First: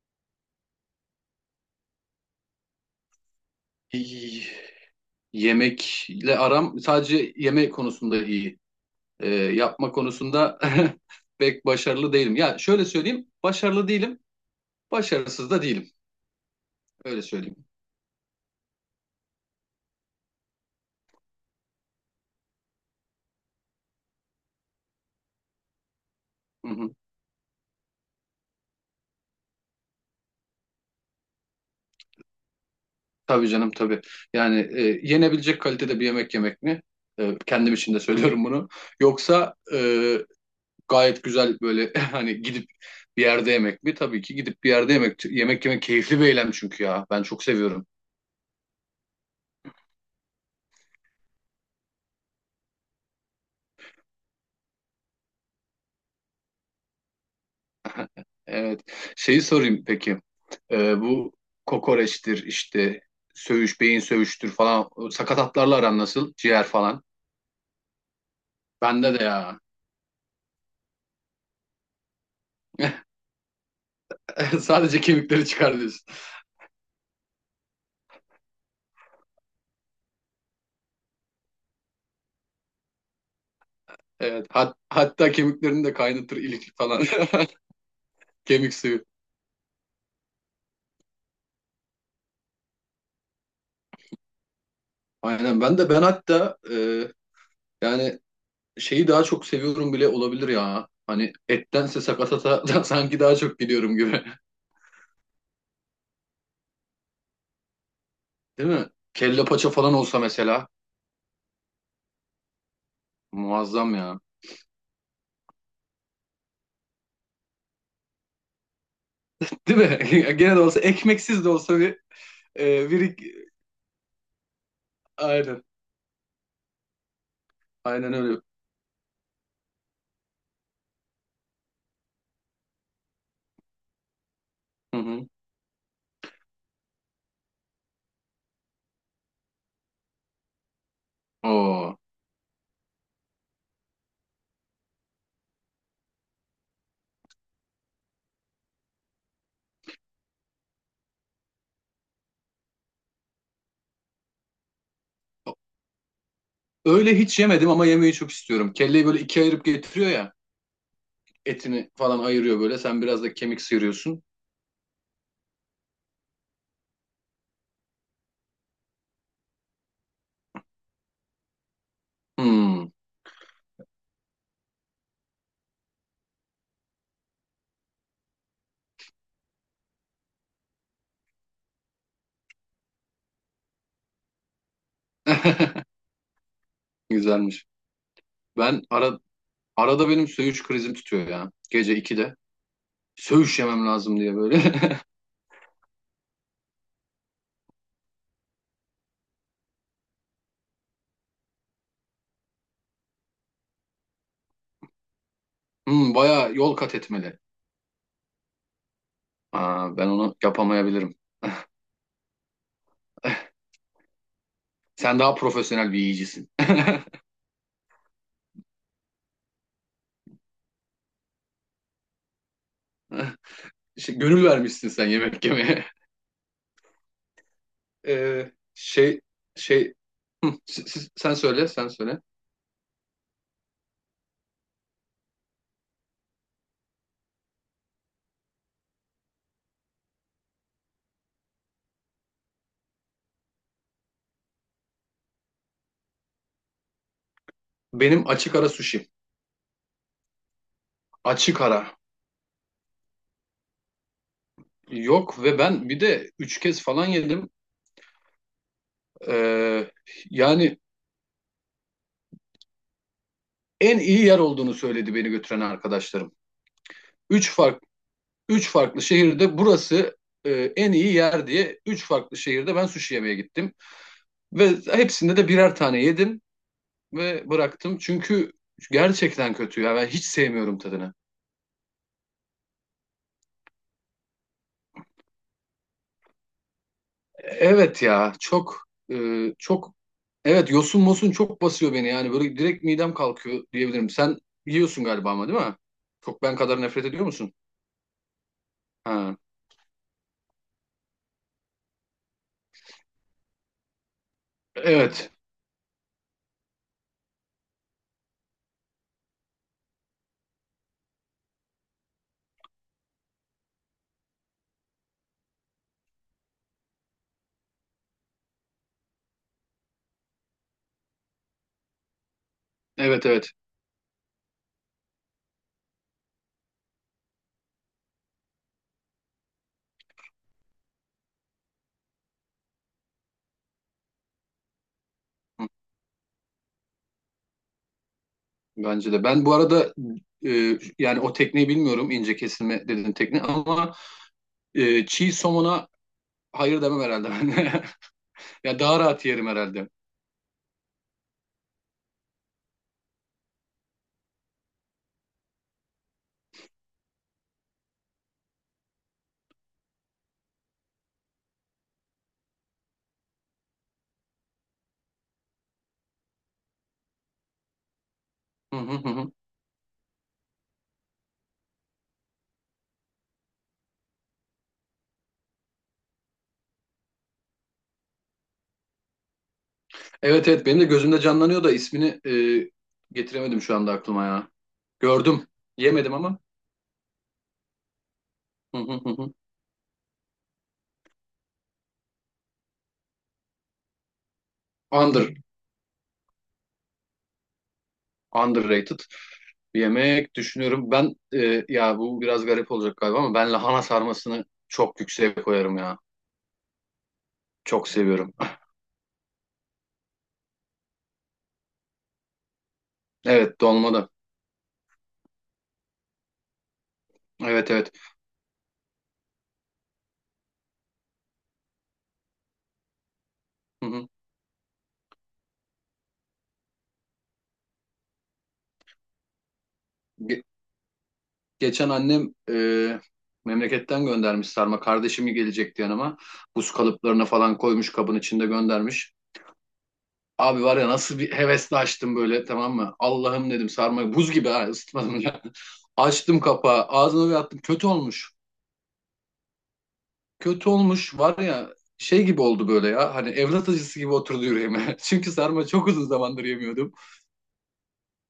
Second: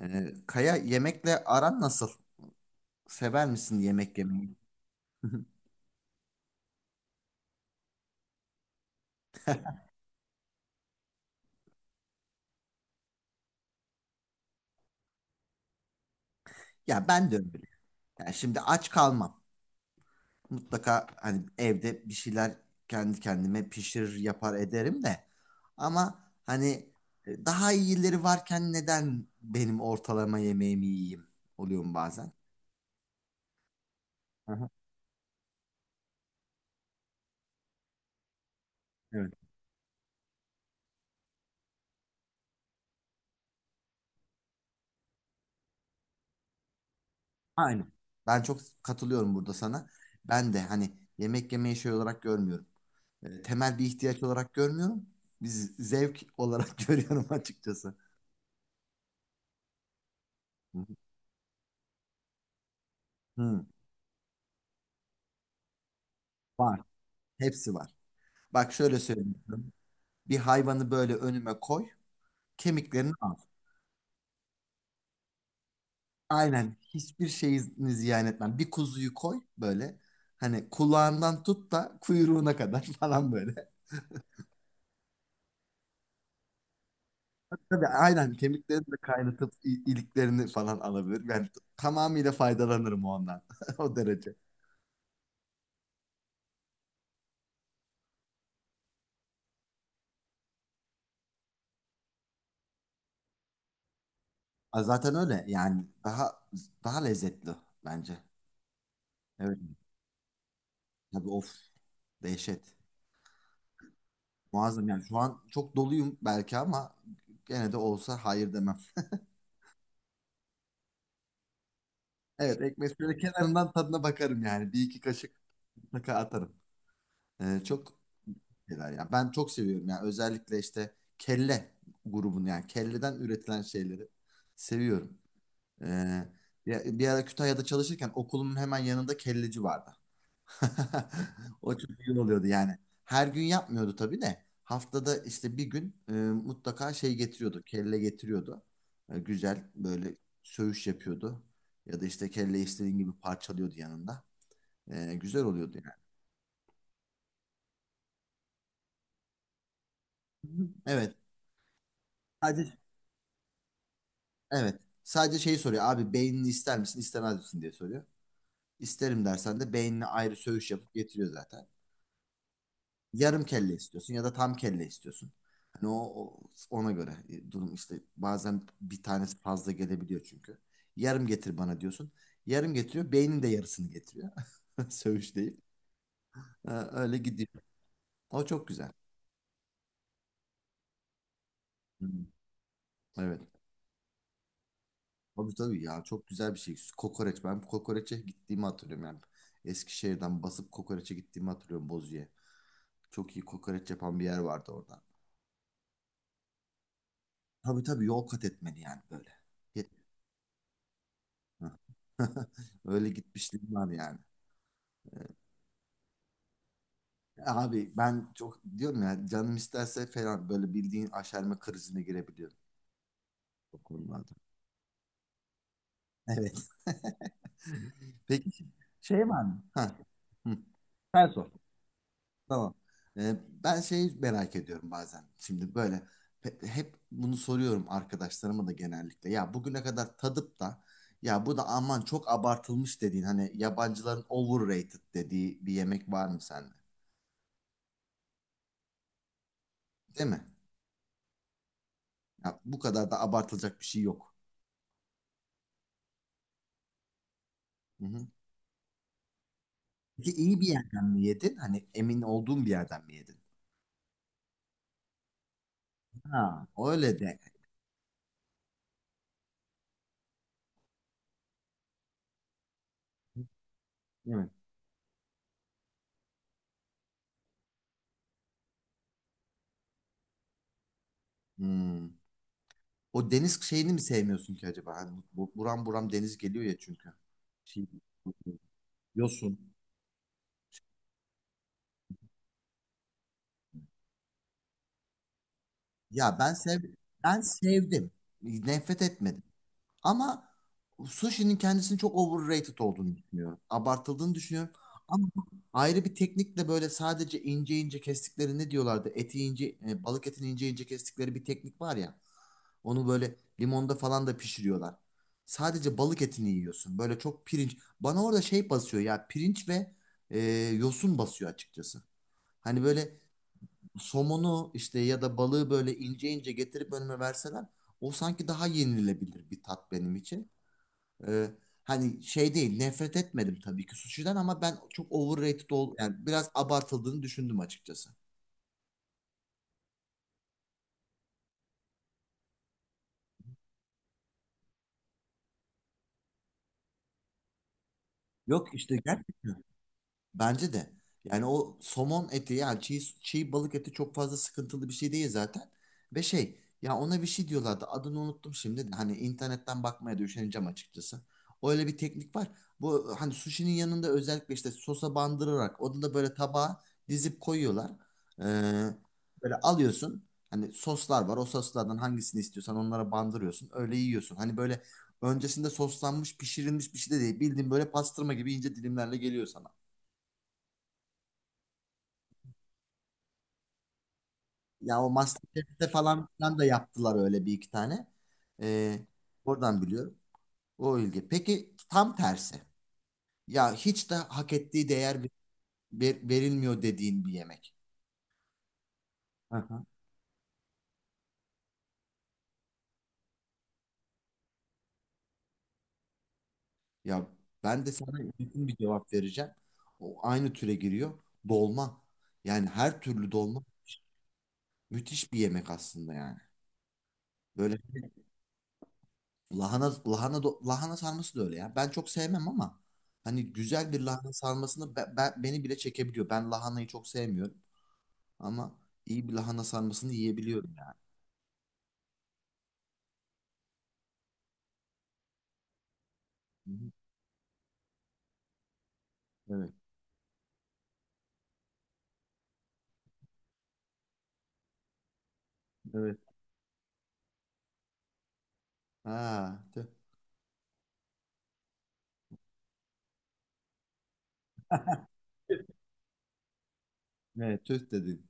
Kaya yemekle aran nasıl? Sever misin yemek Y- yemeyi? Yemekle aram sadece yemek konusunda iyi. Yapma konusunda pek başarılı değilim. Ya şöyle söyleyeyim, başarılı değilim, başarısız da değilim. Ya Öyle ben de söyleyeyim. öyle. Yani şimdi aç kalmam. Mutlaka hani evde bir şeyler kendi kendime pişirir yapar ederim de. Ama Hı hani hı. Daha iyileri varken neden benim ortalama yemeğimi yiyeyim? Oluyor mu bazen? Tabii canım, tabii. Aha, Yani yenebilecek kalitede bir yemek yemek mi? Kendim için de söylüyorum bunu. evet. Yoksa gayet güzel böyle hani gidip bir yerde yemek mi? Tabii ki gidip bir yerde yemek yemek yemek keyifli bir eylem çünkü ya. Ben çok seviyorum. Aynen. Ben çok katılıyorum burada sana. Ben de hani yemek yemeyi şey olarak görmüyorum. Temel bir ihtiyaç olarak görmüyorum. Biz zevk olarak görüyorum açıkçası. Evet. Şeyi sorayım peki. Hı hı. Bu kokoreçtir işte, Hı, söğüş, beyin söğüştür falan. O sakatatlarla aran nasıl? Ciğer var. falan. Hepsi var. Bak şöyle Bende de söyleyeyim. ya. Bir hayvanı böyle önüme koy, kemiklerini al. Sadece kemikleri çıkar diyorsun. Aynen. Hiçbir şeyini ziyan etmem. Bir kuzuyu koy böyle. Hani kulağından tut da kuyruğuna kadar falan böyle. Evet. Hatta kemiklerini de kaynatır, ilik falan. Tabii aynen Kemik kemiklerini de suyu. kaynatıp iliklerini falan alabilir. Yani tamamıyla faydalanırım ondan. O derece. Aynen. Ben hatta yani şeyi daha çok seviyorum bile olabilir ya. Hani ettense sakatata da sanki daha çok gidiyorum gibi. Aa, zaten öyle yani daha lezzetli bence. Değil mi? Kelle Evet, paça falan olsa mesela. tabii, of, dehşet. Muazzam ya. Muazzam yani şu an çok doluyum belki ama gene de olsa hayır demem. Değil mi? Gene de olsa, ekmeksiz de olsa bir Evet, e, ekmek bir şöyle kenarından tadına bakarım yani. Bir iki kaşık aynen. mutlaka atarım. Çok Aynen öyle. şeyler yani ben çok seviyorum yani özellikle işte kelle grubunu, yani kelleden üretilen şeyleri Hı seviyorum. hı. Ee, bir ara Kütahya'da çalışırken okulumun hemen yanında kelleci vardı. O çok Oo. iyi oluyordu yani. Her gün yapmıyordu tabii de. Haftada işte bir gün mutlaka şey getiriyordu. Kelle getiriyordu. Güzel böyle söğüş yapıyordu. Ya da işte kelle istediğin gibi parçalıyordu yanında. Güzel oluyordu yani. Öyle hiç yemedim ama yemeyi çok istiyorum. Kelleyi böyle ikiye ayırıp getiriyor ya. Hı hı. Evet. Etini falan ayırıyor Sadece böyle. Sen biraz da kemik sıyırıyorsun. evet. Sadece şeyi soruyor. Abi, beynini ister misin, istemez misin diye soruyor. İsterim dersen de beynini ayrı söğüş yapıp getiriyor zaten. Hmm. Yarım kelle istiyorsun ya da tam kelle istiyorsun. Hani ona göre durum işte bazen bir tanesi fazla gelebiliyor çünkü. Yarım getir bana diyorsun. Yarım getiriyor. Beynin de yarısını getiriyor. Söğüş değil. Öyle gidiyor. Güzelmiş. O çok Ben güzel. ara, Arada benim söğüş krizim tutuyor ya. Gece Hı, 2'de. evet. Söğüş yemem lazım diye böyle. Tabii tabii ya, çok güzel bir şey. Kokoreç. Ben kokoreçe gittiğimi hatırlıyorum yani. Eskişehir'den basıp kokoreçe gittiğimi hatırlıyorum Bozu'ya. Çok iyi kokoreç yapan bir yer vardı orada. Hmm, bayağı yol kat etmeli. Tabii tabii, yol kat etmeli yani böyle. Aa, ben onu yapamayabilirim. Öyle gitmişliğim var yani. Sen daha profesyonel bir yiyicisin. Abi, ben çok diyorum ya, canım isterse falan böyle bildiğin aşerme krizine girebiliyorum o İşte konularda. gönül vermişsin sen yemek yemeye. Evet. Peki Ee, şey şey var mı? şey Ha. Hı, Hı. Sen sen sor. söyle sen söyle. Tamam. Ee, ben şeyi merak ediyorum bazen. Şimdi böyle hep bunu soruyorum arkadaşlarıma da genellikle. Ya, bugüne kadar tadıp da ya bu da aman çok abartılmış dediğin, hani yabancıların overrated dediği bir yemek var mı sende? Benim açık ara sushi. Değil mi? Açık ara. Ya, bu kadar da abartılacak bir şey yok. Yok, ve ben bir de üç kez falan yedim. Hı hı. Ee, Peki iyi bir Yani yerden mi yedin? Hani emin olduğun bir yerden mi yedin? en iyi yer olduğunu söyledi beni götüren arkadaşlarım. Ha, öyle de. Üç farklı, Üç farklı şehirde, burası en iyi yer diye üç farklı şehirde ben sushi yemeye gittim. Değil mi? Ve hepsinde de birer tane yedim ve bıraktım. Çünkü gerçekten kötü ya, ben hiç sevmiyorum tadını. Hmm. O deniz şeyini mi sevmiyorsun ki acaba? Hani buram buram deniz geliyor ya çünkü. Şey, Evet ya çok e, yosun. çok evet, yosun mosun çok basıyor beni, yani böyle direkt midem kalkıyor diyebilirim. Sen yiyorsun galiba, ama değil mi? Ya Çok, ben ben kadar sev nefret ediyor Ben musun? sevdim. Nefret Ha. etmedim. Ama sushi'nin kendisini çok overrated olduğunu düşünüyorum. Abartıldığını düşünüyorum. Ama Evet. ayrı bir teknikle böyle sadece ince ince kestikleri ne diyorlardı? Eti ince, balık etini ince ince kestikleri bir teknik var ya. Onu böyle limonda falan da pişiriyorlar. Sadece balık etini yiyorsun. Böyle çok pirinç. Bana orada şey basıyor ya, pirinç ve e, yosun basıyor açıkçası. Hani böyle Evet, evet. somonu işte ya da balığı böyle ince ince getirip önüme verseler, o sanki daha yenilebilir bir tat benim için. Ee, hani şey değil, nefret etmedim tabii ki suşiden, ama ben çok Hı, overrated ol yani biraz abartıldığını düşündüm açıkçası. bence de. Ben bu arada yani o tekniği bilmiyorum, ince kesilme dediğin tekniği, ama çiğ somona hayır demem herhalde ben. Yok Ya işte. daha rahat yerim herhalde. Bence de. Yani o somon eti yani çiğ balık eti çok fazla sıkıntılı bir şey değil zaten. Ve şey ya, ona bir şey diyorlardı, adını unuttum şimdi de. Hani internetten bakmaya da üşeneceğim açıkçası. Öyle bir teknik var. Bu hani sushi'nin yanında özellikle işte sosa bandırarak onu da böyle tabağa dizip koyuyorlar. Ee, Hı hı hı, hı. böyle alıyorsun. Hani soslar var. O soslardan hangisini istiyorsan onlara bandırıyorsun. Öyle yiyorsun. Hani böyle öncesinde soslanmış, pişirilmiş bir şey de değil. Bildiğin böyle pastırma gibi ince dilimlerle geliyor sana. Evet, evet, benim de gözümde canlanıyor da ismini e, getiremedim şu anda aklıma ya. Ya o Gördüm. MasterChef'te Yemedim falan ama. filan da yaptılar öyle bir iki tane. Hı hı Ee, hı hı. oradan biliyorum. O ilgi. Peki tam tersi. Ya hiç de hak ettiği değer Under, verilmiyor dediğin bir yemek. Underrated Hı bir hı. yemek düşünüyorum. Ben ya bu biraz garip olacak galiba ama ben lahana sarmasını çok yükseğe koyarım ya. Ya ben Çok de sana seviyorum. yakın bir cevap vereceğim. O aynı türe giriyor. Dolma. Yani her türlü Evet, dolma dolma da. müthiş bir yemek aslında yani. Evet, Böyle evet. Lahana sarması da öyle ya. Ben çok sevmem ama hani Hı güzel bir hı. lahana sarmasını beni bile çekebiliyor. Ben lahanayı çok sevmiyorum. Ama iyi bir lahana sarmasını Ge- yiyebiliyorum yani. Geçen annem memleketten göndermiş sarma. Kardeşimi gelecekti yanıma. Hı Buz hı. kalıplarına falan koymuş, kabın içinde göndermiş. Evet. Abi var ya, nasıl bir hevesle açtım böyle, tamam mı? Allah'ım dedim, sarmayı buz gibi, ha, ısıtmadım ya. Evet. Açtım kapağı, ağzıma bir attım, kötü olmuş. Ha, tüh. Kötü olmuş var ya, şey gibi oldu böyle ya, hani evlat acısı gibi oturdu yüreğime. Çünkü sarma çok uzun zamandır yemiyordum. Evet, tüh dedin.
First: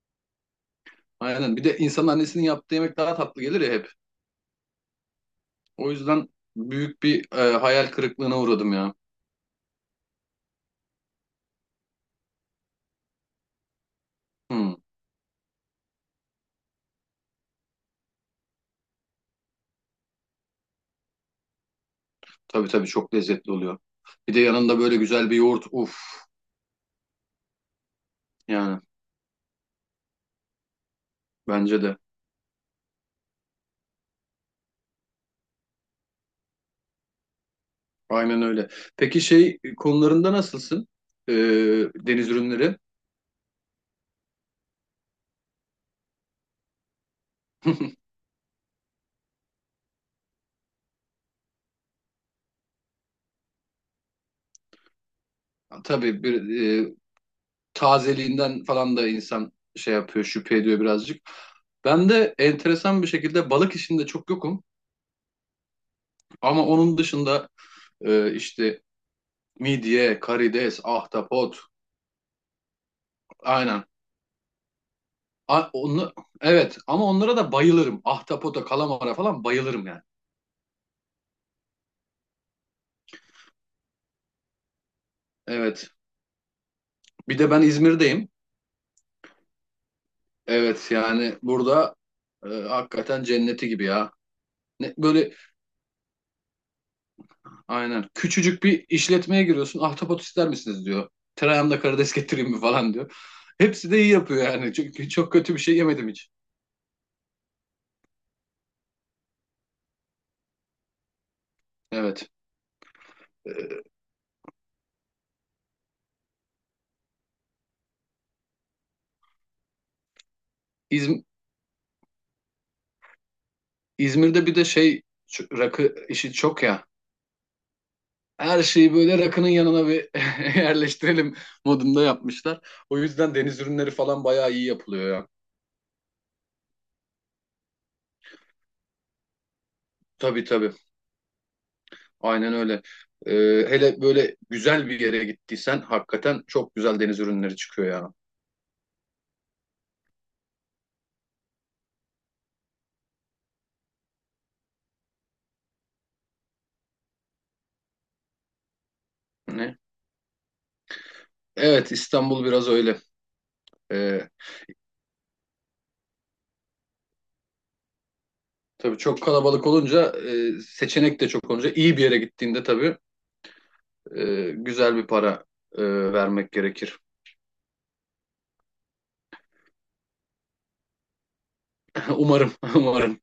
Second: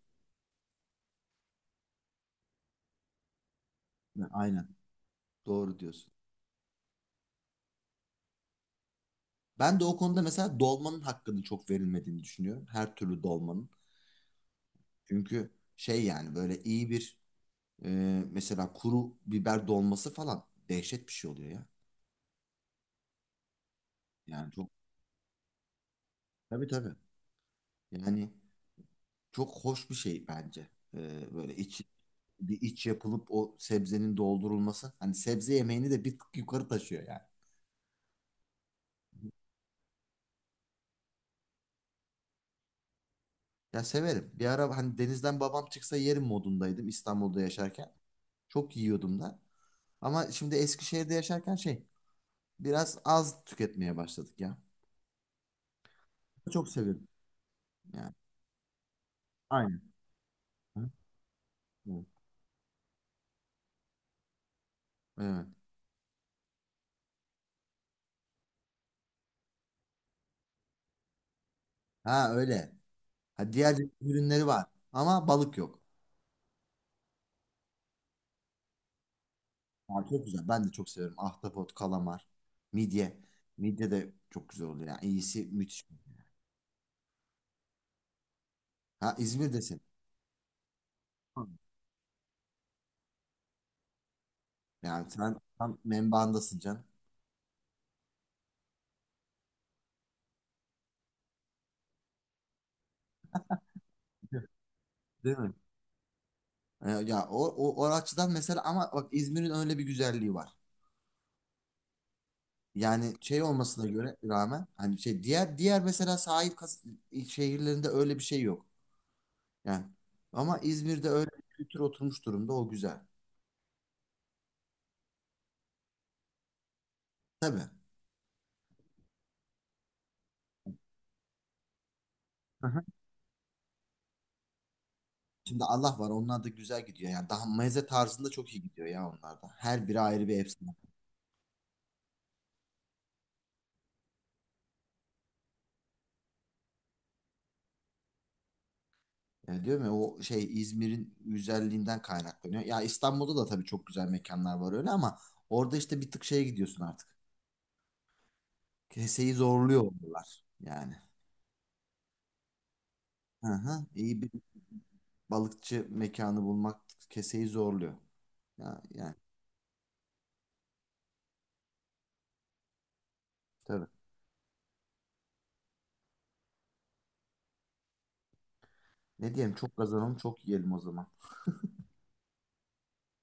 Aynen. Bir de insanın annesinin yaptığı yemek daha tatlı gelir ya hep. Ha, aynen. Doğru O diyorsun. yüzden büyük bir hayal kırıklığına uğradım ya. Ben de o konuda mesela dolmanın hakkının çok verilmediğini düşünüyorum. Her türlü dolmanın. Hmm, Çünkü şey yani böyle iyi bir e, mesela kuru biber dolması falan dehşet bir şey oluyor ya. tabii, tabii, çok lezzetli oluyor. Bir de Yani çok, yanında böyle güzel bir yoğurt, uf, tabii tabii. Yani yani, çok hoş bir şey bence. Böyle bence de bir iç yapılıp o sebzenin doldurulması. Hani sebze yemeğini de bir tık yukarı taşıyor yani. aynen öyle. Peki şey konularında nasılsın? E, Deniz ürünleri? Ya severim. Bir ara hani denizden babam çıksa yerim modundaydım İstanbul'da yaşarken. Çok yiyordum da. Ama şimdi Eskişehir'de yaşarken şey biraz az tüketmeye başladık ya. Tabii, Çok e, severim yani. tazeliğinden falan da insan Aynen. şey yapıyor, şüphe ediyor Ha, birazcık. evet. Ben de enteresan bir şekilde balık işinde çok yokum. Evet. Ama onun dışında işte midye, karides, ahtapot, Ha öyle. Ha, diğer aynen. ürünleri var ama balık A- yok. onu, evet, ama onlara da bayılırım. Ahtapota, kalamara falan bayılırım yani. Ha, çok güzel. Ben de çok severim. Ahtapot, kalamar, midye. Midye de çok güzel oluyor. Yani iyisi müthiş. Evet. Bir de ben İzmir'deyim. Ha, İzmir'desin. Evet, yani Hı. burada hakikaten cenneti gibi ya. Ne, Yani böyle sen tam menbaındasın can. aynen. Küçücük bir işletmeye giriyorsun. Ahtapot ister misiniz diyor. Tereyağımda karides getireyim mi falan diyor. Hepsi de iyi yapıyor yani. Çünkü çok Değil mi? kötü bir şey yemedim hiç. Ya o açıdan mesela, ama bak, İzmir'in öyle bir güzelliği var. Evet. Yani şey olmasına göre rağmen hani şey diğer mesela sahil şehirlerinde öyle bir şey yok. Yani ama İzmir'de İzm- öyle bir kültür oturmuş durumda, o güzel. İzmir'de bir de şey, şu rakı işi çok ya. Tabii. Her şeyi böyle rakının yanına bir yerleştirelim modunda yapmışlar. Hı-hı. O yüzden deniz ürünleri falan bayağı iyi yapılıyor ya. Şimdi Allah var, onlar da güzel gidiyor. Yani daha meze tarzında çok iyi gidiyor ya onlar da. Her biri ayrı bir Tabii, tabii. efsane. Aynen öyle. Ee, Hele böyle güzel bir yere gittiysen hakikaten çok güzel deniz ürünleri çıkıyor ya. Yani diyorum ya, o şey İzmir'in güzelliğinden kaynaklanıyor. Ya İstanbul'da da tabii çok güzel mekanlar var öyle, ama orada işte bir tık şeye gidiyorsun artık. Keseyi Ne? zorluyor onlar yani. Evet, İstanbul biraz öyle. Hı hı. İyi Ee, bir balıkçı mekanı bulmak keseyi zorluyor. Ya, Tabii yani çok kalabalık olunca, seçenek de çok olunca iyi bir yere gittiğinde tabii tabii. Güzel bir para e, vermek gerekir. Ne diyelim, çok kazanalım çok yiyelim o zaman. Umarım, umarım.